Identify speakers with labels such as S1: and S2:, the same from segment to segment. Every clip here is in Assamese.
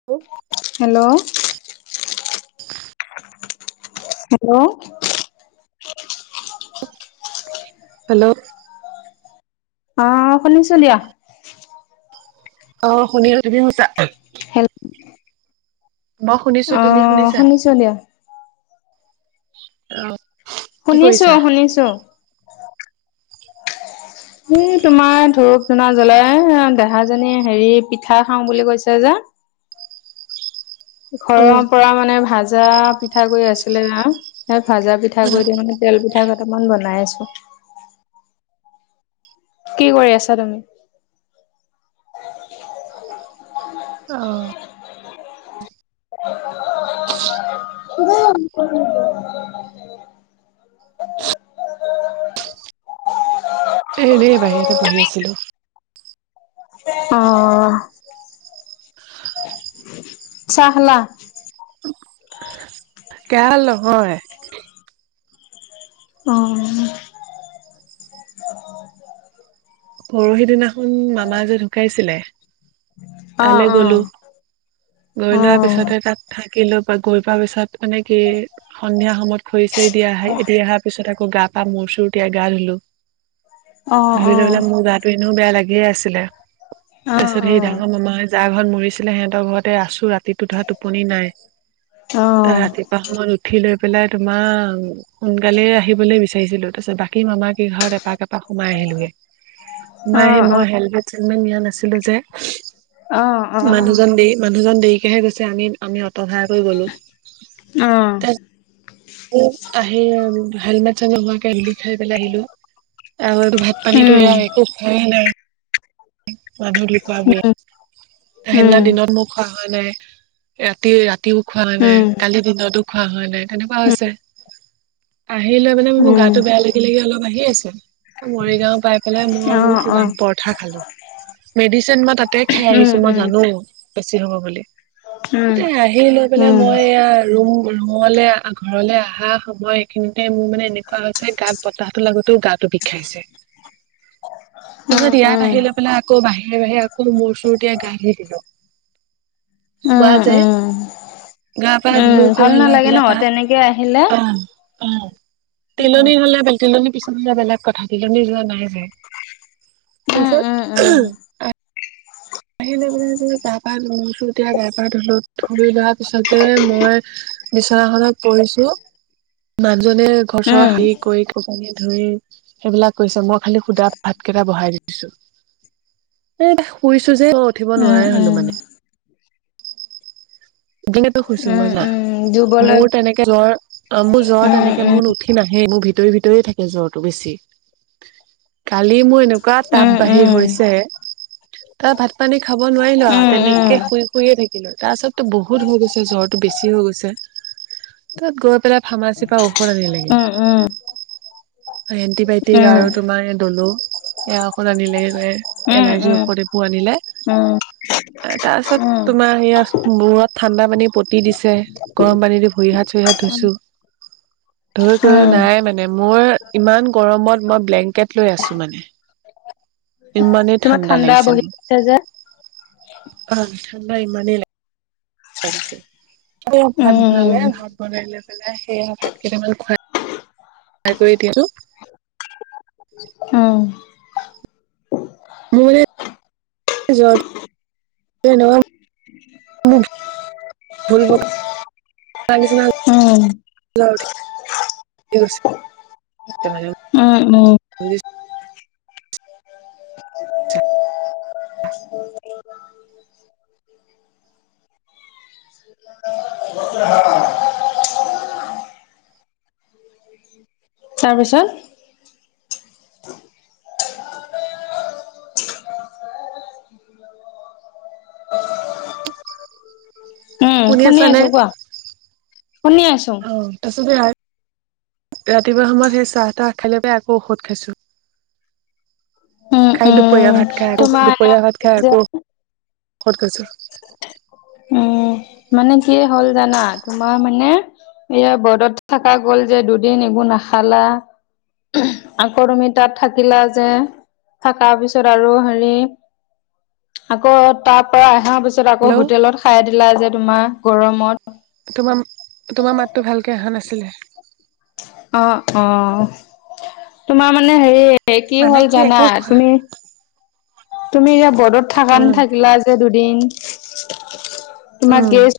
S1: [unintelligible]
S2: হেল্ল'
S1: [inaudible]
S2: হেল্ল'
S1: হেল্ল'
S2: অ' শুনিছো দিয়া।
S1: অ' শুনিছো তুমি শুনিছা?
S2: হেল্ল'
S1: মই শুনিছো তুমি শুনিছা,
S2: শুনিছো দিয়া
S1: অহ
S2: শুনিছোঁ শুনিছোঁ। উম' তোমাৰ ধূপ- ধূনা জ্বলাই দেহাজনী হেৰি পিঠা খাওঁ বুলি কৈছে যে, ঘৰৰ
S1: উম
S2: পৰা মানে ভাজা পিঠাগুড়ি আছিলে, সেই ভাজা
S1: উম
S2: পিঠাগুড়ি দি মানে তেল পিঠা কেইটামান বনাই আছো, কি কৰি আছা তুমি?
S1: অহ'
S2: [unintelligible]
S1: [unintelligible]
S2: [unintelligible]
S1: এ হেৰি বাহিৰতে বহি আছিলো।
S2: অহ' চাহ খালা?
S1: গাল নহয়,
S2: অ
S1: পৰহিদিনাখন মামা যে ঢুকাইছিলে
S2: অ
S1: তালৈ
S2: অ
S1: গলো গৈ
S2: অ
S1: লোৱাৰ পিছতহে তাত থাকিলো বা গৈ পোৱা পিছত মানে কি সন্ধিয়া সময়ত খৰি চৰি দি আহি দি আহা তাৰ পিছত আকৌ গা, পা মূৰ-চুৰ তিয়াই গা ধুলো,
S2: অ অ
S1: ধুই লৈ পেলাই মোৰ গাটো এনেও বেয়া লাগিয়ে আছিলে,
S2: অ
S1: তাৰ পিছত সেই ডাঙৰ মামাই যাৰ ঘৰত মৰিছিলে সিহঁতৰ ঘৰতে আছো, ৰাতিটো ধৰা টোপনি নাই
S2: অ অ
S1: তাৰ ৰাতি পোৱা উঠি লৈ পেলাই তোমাৰ সোনকালে আহিবলে বিচাৰিছিলো, তাৰপিছত বাকী মামা কেই ঘৰত এপাক এপাক সোমাই আহিলোগে। তোমাৰ সেই মই হেলমেট চেলমেট নিয়া নাছিলো যে,
S2: অ অ অ
S1: মানুহজন দে মানুহজন দেৰিকেহে গৈছে আমি আমি অট ভাৰা কৰি গ'লো
S2: অ
S1: আহি হেলমেট চেলমেট নোহোৱাকে ধূলি খাই পেলাই আহিলো আৰু এইটো ভাত পানীতো সেয়া একো খোৱাই নাই মানুহ ঢুকুৱা বোৰে সেইদিনা দিনত মোৰ খোৱা হোৱা নাই ৰাতি ৰাতিও খোৱা নাই কালিৰ দিনতো খোৱা হোৱা নাই তেনেকুৱা হৈছে আহি লৈ মানে মোৰ গাটো বেয়া লাগি লাগি অলপ আহিয়ে আছে মৰিগাঁও পাই পেলাই মই তোমাৰ পৰঠা খালো মেডিচিন মই তাতে খাই আহিছোঁ মই জানো বেছি হ'ব বুলি এযাতে আহি লৈ পেলাই মই এয়া ৰুম ৰুমলৈ ঘৰলৈ আহা সময় খিনতে মোৰ মানে এনেকুৱা হৈছে গাত বতাহতো লাগতেও গাটো বিষাইছে তাৰপিছত ইয়াত আহি লৈ পেলাই আকৌ বাহিৰে বাহিৰে আকৌ মোৰ চুৰ তেতিয়া গাহি দিলো চোৱা যে গা পা ধুই
S2: ভাল
S1: কৈ লৈ
S2: নালাগে ন
S1: পেলাই তাত
S2: তেনেকে আহিলে
S1: পা অ তিলনী হ'লে বে তিলনীৰ পিছন হলে বেলেগ কথা তিলনী যোৱা নাই যে
S2: উম উম
S1: তাৰপিছত অ' আহিলে মানে যদি গা পা ধুইছো তেতিয়া গা- পা ধোলো ধুই লোৱাৰ পিছতে মই বিছনাখনত পৰিছো। মানুহজনে ঘৰ
S2: উম উম
S1: চৰ
S2: উম
S1: সাৰি কৰি কাপোৰ কানি ধুই। সেইবিলাক কৈছে মই খালি সুধা ভাতকেইটা বহাই দি দিছো এ এ শুই। শুইচোজে মই উঠিব
S2: উম
S1: নোৱাৰে হ'লো মানে দিনটো শুইছো
S2: উম
S1: মই না
S2: উম দুৰ্বল
S1: মোৰ তেনেকে জ্বৰ মোৰ জ্বৰ
S2: হৈ
S1: তেনেকে
S2: উম
S1: মোৰ নুঠি নাহে মোৰ ভিতৰি ভিতৰি থাকে জ্বৰটো বেছি কালি মই এনে এনেকোৱা তাপ
S2: উম
S1: বাহিৰ হৈছে তাত ভাত পানী খাব নোৱাৰিলো তেনেকে
S2: উম
S1: তেনেকে
S2: উম
S1: শুই শুইয়ে থাকিলো তাৰ পাছত। ত বহুত হৈ গৈছে জ্বৰটো বেছি হৈ গৈছে তাত গৈ পেলাই ফাৰ্মাচীৰ পৰা ঔষধ আনিলেগে
S2: উম- উম
S1: এন্টিবায়টিক আৰু তোমাৰ এ দ'ল। এয়া ঔষধ আনিলেগে গৈ
S2: উম
S1: এলাৰ্জি ঔষধ
S2: উম
S1: এইবোৰ আনিলে। তাৰ পাছত
S2: উম
S1: তোমাৰ সেয়া মূৰত ঠাণ্ডা পানী পতি দিছে গৰম পানী দি ভৰি হাত চৰি হাত ধুইছো। ধুই কৰিও
S2: উম
S1: নাই মানে মোৰ ইমান গৰমত মই ব্লেংকেট লৈ আছো মানে। [unintelligible] ইমানেই
S2: [unintelligible]
S1: ঠাণ্ডা লাগিছে ম,
S2: বহি আছে যে
S1: আহ ঠাণ্ডা ইমানেই লাগ। লাগিছে
S2: উম
S1: ভাত
S2: উম
S1: বনালে ভাত বনাই লৈ পেলাই সেইয়া ভাত কেইটামান খোৱাই। খাই কৰি দিলোঁ।
S2: অ'
S1: মোৰ মানে জ্বৰটো। এই নহয় ভুল
S2: উম।
S1: [unintelligible]
S2: উম উম
S1: [unintelligible] ছা।
S2: মজা তাৰপিছত? উম
S1: শুনি আছা নে?
S2: আছো কোৱা শুনি আছো
S1: অ তাৰপিছতে। ৰাতিপুৱা সময়ত সেই চাহ তাহ খালে লৈ পেলাই আকৌ ঔষধ খাইছো।
S2: উম
S1: খাই দুপৰীয়া
S2: উম
S1: ভাত খাই আকৌ
S2: তোমাৰ
S1: দুপৰীয়া ভাত খাই আকৌ ঔষধ খাইছো।
S2: উম মানে কি হ'ল জানা তোমাৰ মানে। এয়া বৰ্তত থকা গ'ল যে দুদিন একো নাখালা। আকৌ তুমি তাত থাকিলা যে। থাকা পিছত আৰু হেৰি আকৌ তাৰ পৰা অহা পিছত তাৰ পিছত আকৌ
S1: হেল্ল'
S2: হোটেলত খাই দিলা যে তোমাৰ গৰমত।
S1: তোমাম তোমাৰ মাতটো ভালকে অহা নাছিলে।
S2: অ' অ' তোমাৰ মানে হেৰি এ কি
S1: মানে
S2: হ'ল জানা
S1: একো খোৱা
S2: তুমি? তুমি এতিয়া বদত থাকান
S1: উম,
S2: থাকিলা যে দুদিন। তোমাৰ
S1: উম,
S2: গেষ্ট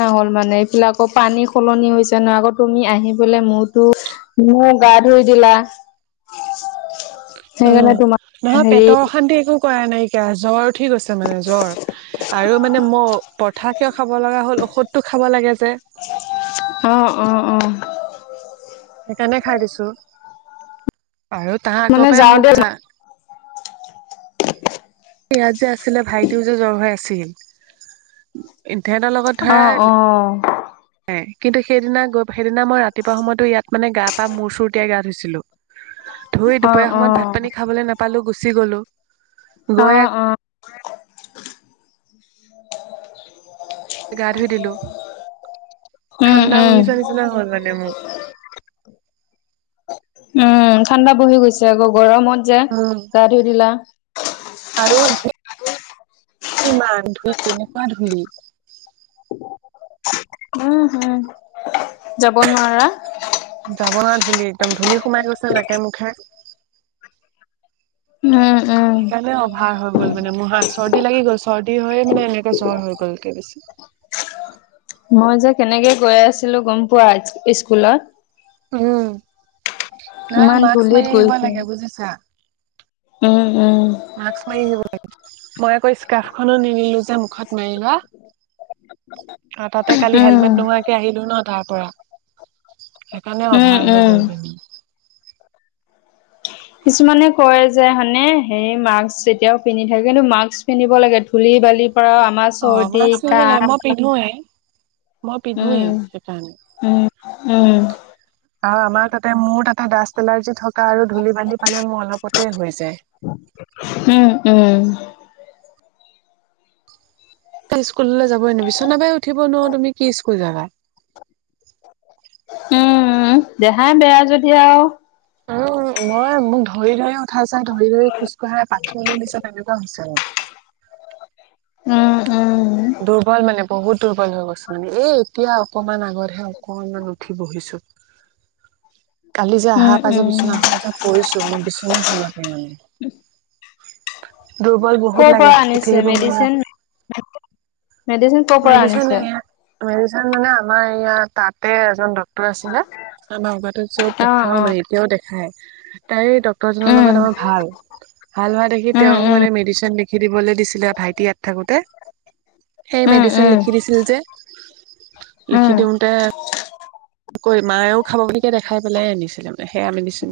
S2: না হ'ল মানে এইবিলাক পানী সলনি হৈছে ন' আকৌ তুমি আহি বলে ময়োটো ময় গা ধুই দিলা।
S1: অ'
S2: সেইকাৰণে তোমাৰ
S1: নহয়
S2: হেৰি
S1: পেটৰ অশান্তি একো। কৰা নাইকিয়া জ্বৰ উঠি গৈছে মানে জ্বৰ। আৰু মানে ম পৰঠা কিয় খাব লগা হ'ল ঔষধটো খাব লাগে যে।
S2: অ ' অ ' অ '
S1: সেইকাৰণে খাই দিছো আৰু তা
S2: মানে
S1: আগয় পাই
S2: যাওঁতে
S1: মোক ঘা।
S2: [unintelligible]
S1: ইয়াত যে আছিলে ভাইটোও যে জ্বৰ হৈ আছিল, তেহঁতৰ লগত ধৰা
S2: অঁ।
S1: য়ে কিন্তু সেইদিনা গৈ সেইদিনা মই ৰাতিপুৱা সময়তো ইয়াত মানে গা পা মূৰ চুৰ টিয়াই গা ধুইছিলো। ধুই
S2: অ অ
S1: দুপৰীয়া সময়ত ভাত - পানী খাবলে নাপালো গুচি গলো। গৈ
S2: অঁ অঁ।
S1: গা ধুই দিলো,
S2: উম
S1: ঠাণ্ডা
S2: উম
S1: বহিছ নিছিনা হল মানে মোক।
S2: উম ঠাণ্ডা বহি গৈছে আকৌ গৰমত যে
S1: উম
S2: গা ধুই দিলা।
S1: আৰু ধুই কিমান ধুই কেনেকুৱা ধূলি।
S2: উম হুম যাব নোৱাৰা।
S1: যাব নোৱা ধূলি একদম ধূলি সোমাই গৈছে নাকে - মুখে।
S2: উম! উম!
S1: সেইকাণে অভাৰ হৈ গ'ল মানে মূহা চৰ্দি লাগি গ'ল, চৰ্দি হৈয়ে মানে এনেকে জ্বৰ হৈ গলকে বেছি।
S2: মই যে কেনেকে গৈ আছিলো গম পোৱা ইচ স্কুলত।
S1: উম নাই
S2: ইমান
S1: মাক্স
S2: ধূলিত
S1: মাৰি আহিব
S2: গৈছো
S1: লাগে বুজিছা।
S2: উম! উম!
S1: মাস্ক মাৰি দিব লাগে, মই আকৌ স্কাৰ্ফখনো নিনিলো যে মুখত মাৰি লোৱা। আ তাতে কালি হেলমেট
S2: উম
S1: নোহোৱাক তে আহিলো ন তাৰ পৰা সেইকাণে
S2: উম
S1: অভাৰ হৈ
S2: উম
S1: গলগে।
S2: কিছুমানে কয় যে হনে সেই মাস্ক যেতিয়াও পিন্ধি থাকেটো মাস্ক পিন্ধিব লাগে ধূলি - বালি পৰাও আমাৰ চৰ্দি- কাহ
S1: পিধুৱেই, মই পিধুৱেই
S2: উম
S1: সেইকাৰণে।
S2: উম! উম!
S1: আও আমাৰ তাতে মোৰ তাতে ডাষ্ট এলাৰ্জি থকা আৰু ধূলি - বালি পালে মোৰ অলপতে হৈ যায়।
S2: উম উম।
S1: খন স্কুললৈ যাবই নিবিচনাতে উঠিব নোৱাৰ তুমি কি স্কুল যাবা?
S2: উম দেহাই বেয়া যদি আৰু
S1: উম মই মোক ধৰি - ধৰি উঠা চাই ধৰি - ধৰি খোজ কঢ়াই বাথৰুমত লৈ গৈছে। সেনেকোৱা হৈছে মো।
S2: উম! উম!
S1: দুৰ্বল মানে বহুত দুৰ্বল হৈ গৈছো মানে এ এতিয়া অকমান আগতহে অকনমান উঠি বহিছো। [unintelligible] কালি যে আহা
S2: উম
S1: পা যে
S2: উম
S1: বিছনাখন যে পৰিছো মোক বিচনাখনতে মানে। দুৰ্বল বহুত
S2: কৰ
S1: লাগে
S2: পৰা
S1: উঠি
S2: আনিছে
S1: আহিব মনৱা।
S2: মেডিচিন মেডিচিন কৰ পৰা
S1: মেডিচিন
S2: আনিছে
S1: নিনিয়ে, মেডিচিন মানে আমাৰ ইয়া তাতে এজন ড টৰ আছিলে, ত ন আগতে যত
S2: অ
S1: দেখাও
S2: অ
S1: মানে এতিয়াও দেখায়, তাই ড ডক্তৰ জনৰ
S2: উম
S1: লগত ভাল, ভাল হোৱা দেখি
S2: উম
S1: তেওঁক মোক
S2: উম
S1: মানে মেডিচিন খেদিবলৈ দিছিলে আৰু ভাইটি ইয়াত থাকোতে। সেই
S2: উম
S1: মেডিচিন
S2: উম
S1: লিখি দিছিল যে, লিখি
S2: উম
S1: দিওঁতে কৰি মায়েও খাব বুলিকে দেখাই পেলাই আনিছিলে মানে সেয়া মেডিচিন।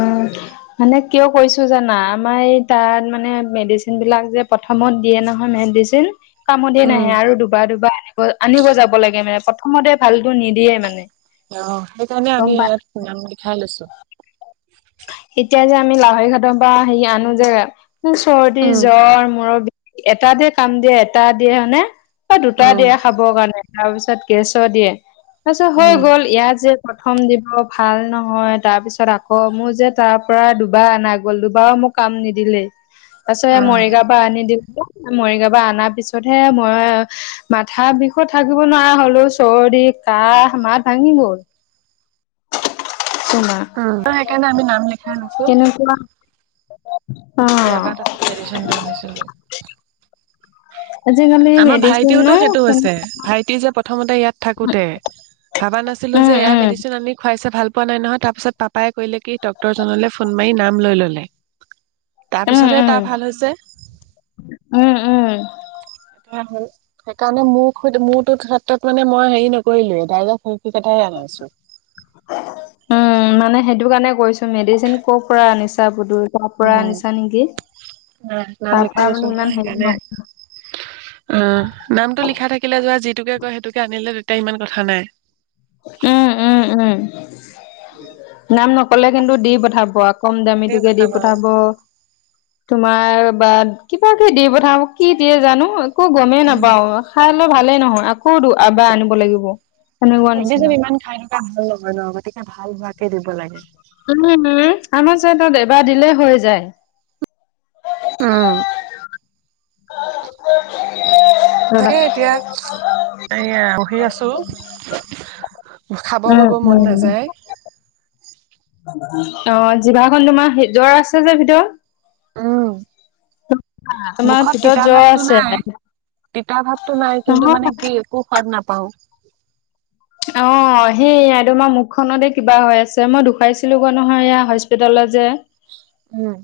S2: উম মানে কিয় কৈছো জানা আমাৰ এই তাত মানে মেডিচিনবিলাক যে পা থমত দিয়ে নহয় মেডিছিন। কামতে নাহে
S1: উম
S2: আৰু দুবা - দুবা আনিব - আনিব যাব লাগে মানে প্ৰথমতে ভালটো নিদিয়ে মানে।
S1: অঁ সেইকাৰণে
S2: গম
S1: আমি
S2: পা
S1: ইয়াত নাম লিখাই লৈছো।
S2: এতিয়া যে আমি লাহৰি ঘাটৰ পৰা হে আনো যে চৰ্দি,
S1: উম
S2: জ্বৰ, মূৰৰ বি এটা দে কাম দিয়ে এটা দিয়ে হয়নে বা দুটা
S1: উম
S2: দিয়ে খাবৰ কাৰণে। তাৰপিছত গেছো দিয়ে তাৰপিছত হৈ
S1: উম
S2: গ'ল ইয়াত যে প্ৰথম দিব ভাল নহয় তাৰ পিছত আ অঁ মোৰ যে তাৰ পৰা দুবাৰ আনা গল দুবাৰ মোক কাম নিদিলেই তাৰ পিছত
S1: উম
S2: মৰিগাওঁ তাপা আনি দিলো মৰিগাঁও পৰা আনাৰ পিছতহে মই মাথা বিষত থাকিব নোৱাৰা হলো চৰ্দি কাহ মাত ভাঙি গ'ল না
S1: ত সেইকাৰণে আমি নাম লিখাই লৈছো।
S2: [unintelligible] অ
S1: ইয়াবাৰ তাকৈ মেডিচিনটো আনিছিলো
S2: আজিকালি
S1: আমাৰ
S2: মেডিচিন ন
S1: ভাইটিওতো সেইটো হৈছে
S2: কেনেকুৱা
S1: ভাইটি যে প্ৰথমতে ইয়াত থাকোতে ভাবা নাছিলো
S2: উম
S1: যে এয়া
S2: উম
S1: মেডিচিন আনি খুৱাইছে ভাল পোৱা নাই নহয় তাৰপিছত পাপাই কলে কি ত ডক্তৰ জনলৈ ফোন মাৰি নাম লৈ ললে
S2: উম
S1: তাৰপিছতহে তাৰ ভাল হৈছে
S2: উম উম। উম।
S1: এ হল সেইকাৰণে মোৰ খোদ মোৰ তোত ক্ষেত্ৰত মানে মই হেৰি নকৰিলেই ডাইৰেক্ট সে কেটাই আনি আছো।
S2: উম মানে সেইটো কাৰণে কৈছো মেডিচিন কৰ পৰা আনিছা বুলি। তাৰ পৰা
S1: উম,
S2: আনিছা নিকি
S1: নাই
S2: তাৰ পৰা মানে ইমান হেৰি নহয়
S1: অঁ নামটো লিখা থাকিলে যা যিটোকে কয় সেইটোকে আনিলে তেতিয়া ইমান কথা নাই
S2: উম উম উম নাম নকলে কিন্তু দি পঠাব আক কম
S1: ধেৰ
S2: দামীটোকে
S1: কথা
S2: দি
S1: বাৰু
S2: পঠাব তোমাৰ বাদ কিবা কিব দি পঠাব কি দিয়ে জানো একো গমেই
S1: উম।
S2: নাপাও খাই লৈ ভালেই নহয় আকৌ এবাৰ আনিব লাগিব সেনুকা নিচিনা
S1: মেডিচিন ইমান খাই থকা ভাল নহয় ন গতিকে ভাল হোৱাকে দিব লাগে
S2: আমাৰ চাইটত এবাৰ দিলে হৈ যায়
S1: অঁ তাকে এতিয়া এইয়া বহি আছো খাব বব
S2: উম
S1: মন
S2: উম
S1: নাযায়
S2: অ জিভাখন তোমাৰ জ্বৰ আছে যে ভিতৰত
S1: উম
S2: তোমাৰ
S1: মুখত
S2: ভিতৰত
S1: তিতা
S2: জ্বৰ
S1: ভাৱটো
S2: আছে
S1: নাই তিতা ভাবটো নাই কিন্তু মানে কি
S2: নহয়
S1: একো সোৱাদ নাপাও
S2: অঁ সেইয়াই তোমাৰ মুখখনতে কিবা হৈ আছে মই দেখুৱাইছিলো গৈ নহয় এয়া হস্পিতলত যে
S1: উম।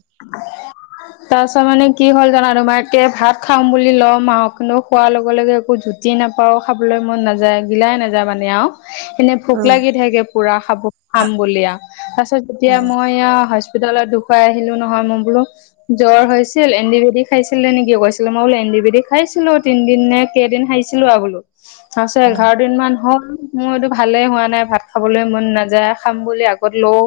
S2: তাৰপাছত মানে কি হ'ল জানা তোমাৰ কে ভাত খাম বুলি ল'ম আহ কিন্তু খোৱাৰ লগে লগে একো জুত জি নাপাও খাবলৈ মন নাযায় গিলাই নাযায় মানে আৰু এনেই ভোক
S1: উম
S2: লাগি থাকে পুৰা খাব খাম বুলি আ তাৰ পিছত যেতিয়া
S1: উম
S2: মই আ হস্পিতলত দেুখুৱাই আহিলো নহয় মো বোলো জ্বৰ হৈছিল এণ্টিবেটিক খাইছিলে নেকি কৈছিলে মই বোল এণ্টিবেটিক খাইছিলো তিনদিন নে কেইদিন খাইছ ছিলো আ বোলো তাৰপিছত
S1: উম
S2: এঘাৰ দিন মান হ'ল মোৰ এটো ভালে হোৱা নাই ভাত খাবলৈ মন নাযায় খাম বুলি আগত লও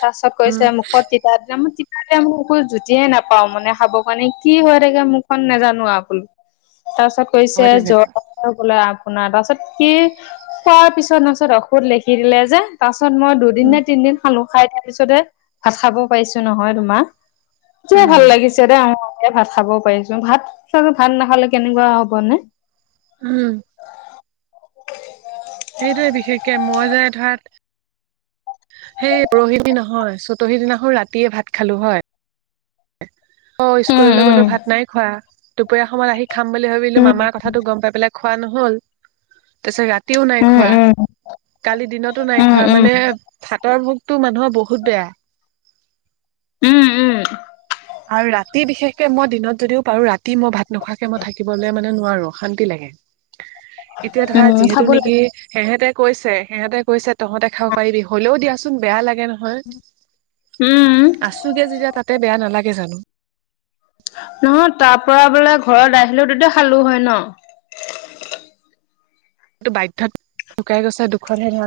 S2: তাৰ পাছত কৈছে
S1: উম,
S2: মোক মূখত তিতা তিতা মো তিত এতিয়া মো একো জুতিয়ে নাপাও মানে খাব কাৰণে কি হৈ থাকে মুখখন নাজানো আৰু বোলো তাৰপিছত কৈছে
S1: হয়
S2: জ্বৰ
S1: তেনেকুৱা
S2: জ্বৰ বলে আপোনাৰ তাৰপাছত কি খোৱাৰ পিছত তাছত অখুদ লিখি দিলে যে তাৰ পাছত মই দুদিন
S1: উম।
S2: নে তিনদিন খালো খাই তাৰ পিছতে ভাত খাব পাৰিছো নহয় তোমাৰ এতিয়া
S1: উম
S2: ভাল লাগিছে দে ভাত খাব পাৰিছো ভাত চাগৈ ভাত নাখালে কেনেকুৱা হ'ব নে
S1: উম সেইটোৱে বিশেষকে মই যে ধাত সেই পৰহি দি নহয় চতহি দিনাখন ৰাতিয়ে ভাত খালো হয় অ
S2: উম
S1: স্কুললৈ গলো ভাত নাই খোৱা দুপৰীয়া সময়ত আহি খাম বুলি ভাবিলো
S2: উম
S1: মামাৰ কথাটো গম পাই পেলাই খোৱা নহল তাৰপিছত ৰাতিও নাই
S2: উম
S1: খোৱা
S2: উম
S1: কালি দিনতো নাই
S2: উম উম
S1: খোৱা
S2: উম
S1: মানে ভাতৰ ভোগটো মানুহৰ বহুত বেয়া
S2: উম উম,
S1: আৰু ৰাতি বিশেষকে মই দিনত যদিও পাৰো ৰাতি মই ভাত নোখোৱাকে মই থাকিবলৈ মানে, নোৱাৰো শান্তি লাগে এতিয়া ধৰা
S2: উম খাব
S1: যিহেতু নেকি।
S2: লাগে
S1: সেহেতে কৈছে সেহেতে কৈছে তহতে খাব পাৰিবি হ'লেও দিয়াচোন বেয়া লাগে নহয়। হয়
S2: উম
S1: আছোগে যেতিয়া তাতে বেয়া নালাগে জানো।
S2: নহ তাৰ পৰা বোলে ঘৰত আহিলে তেতিয়া খালো হয় ন।
S1: সটো বাধ্যত শুকাই গৈছে দুখনহে নহ,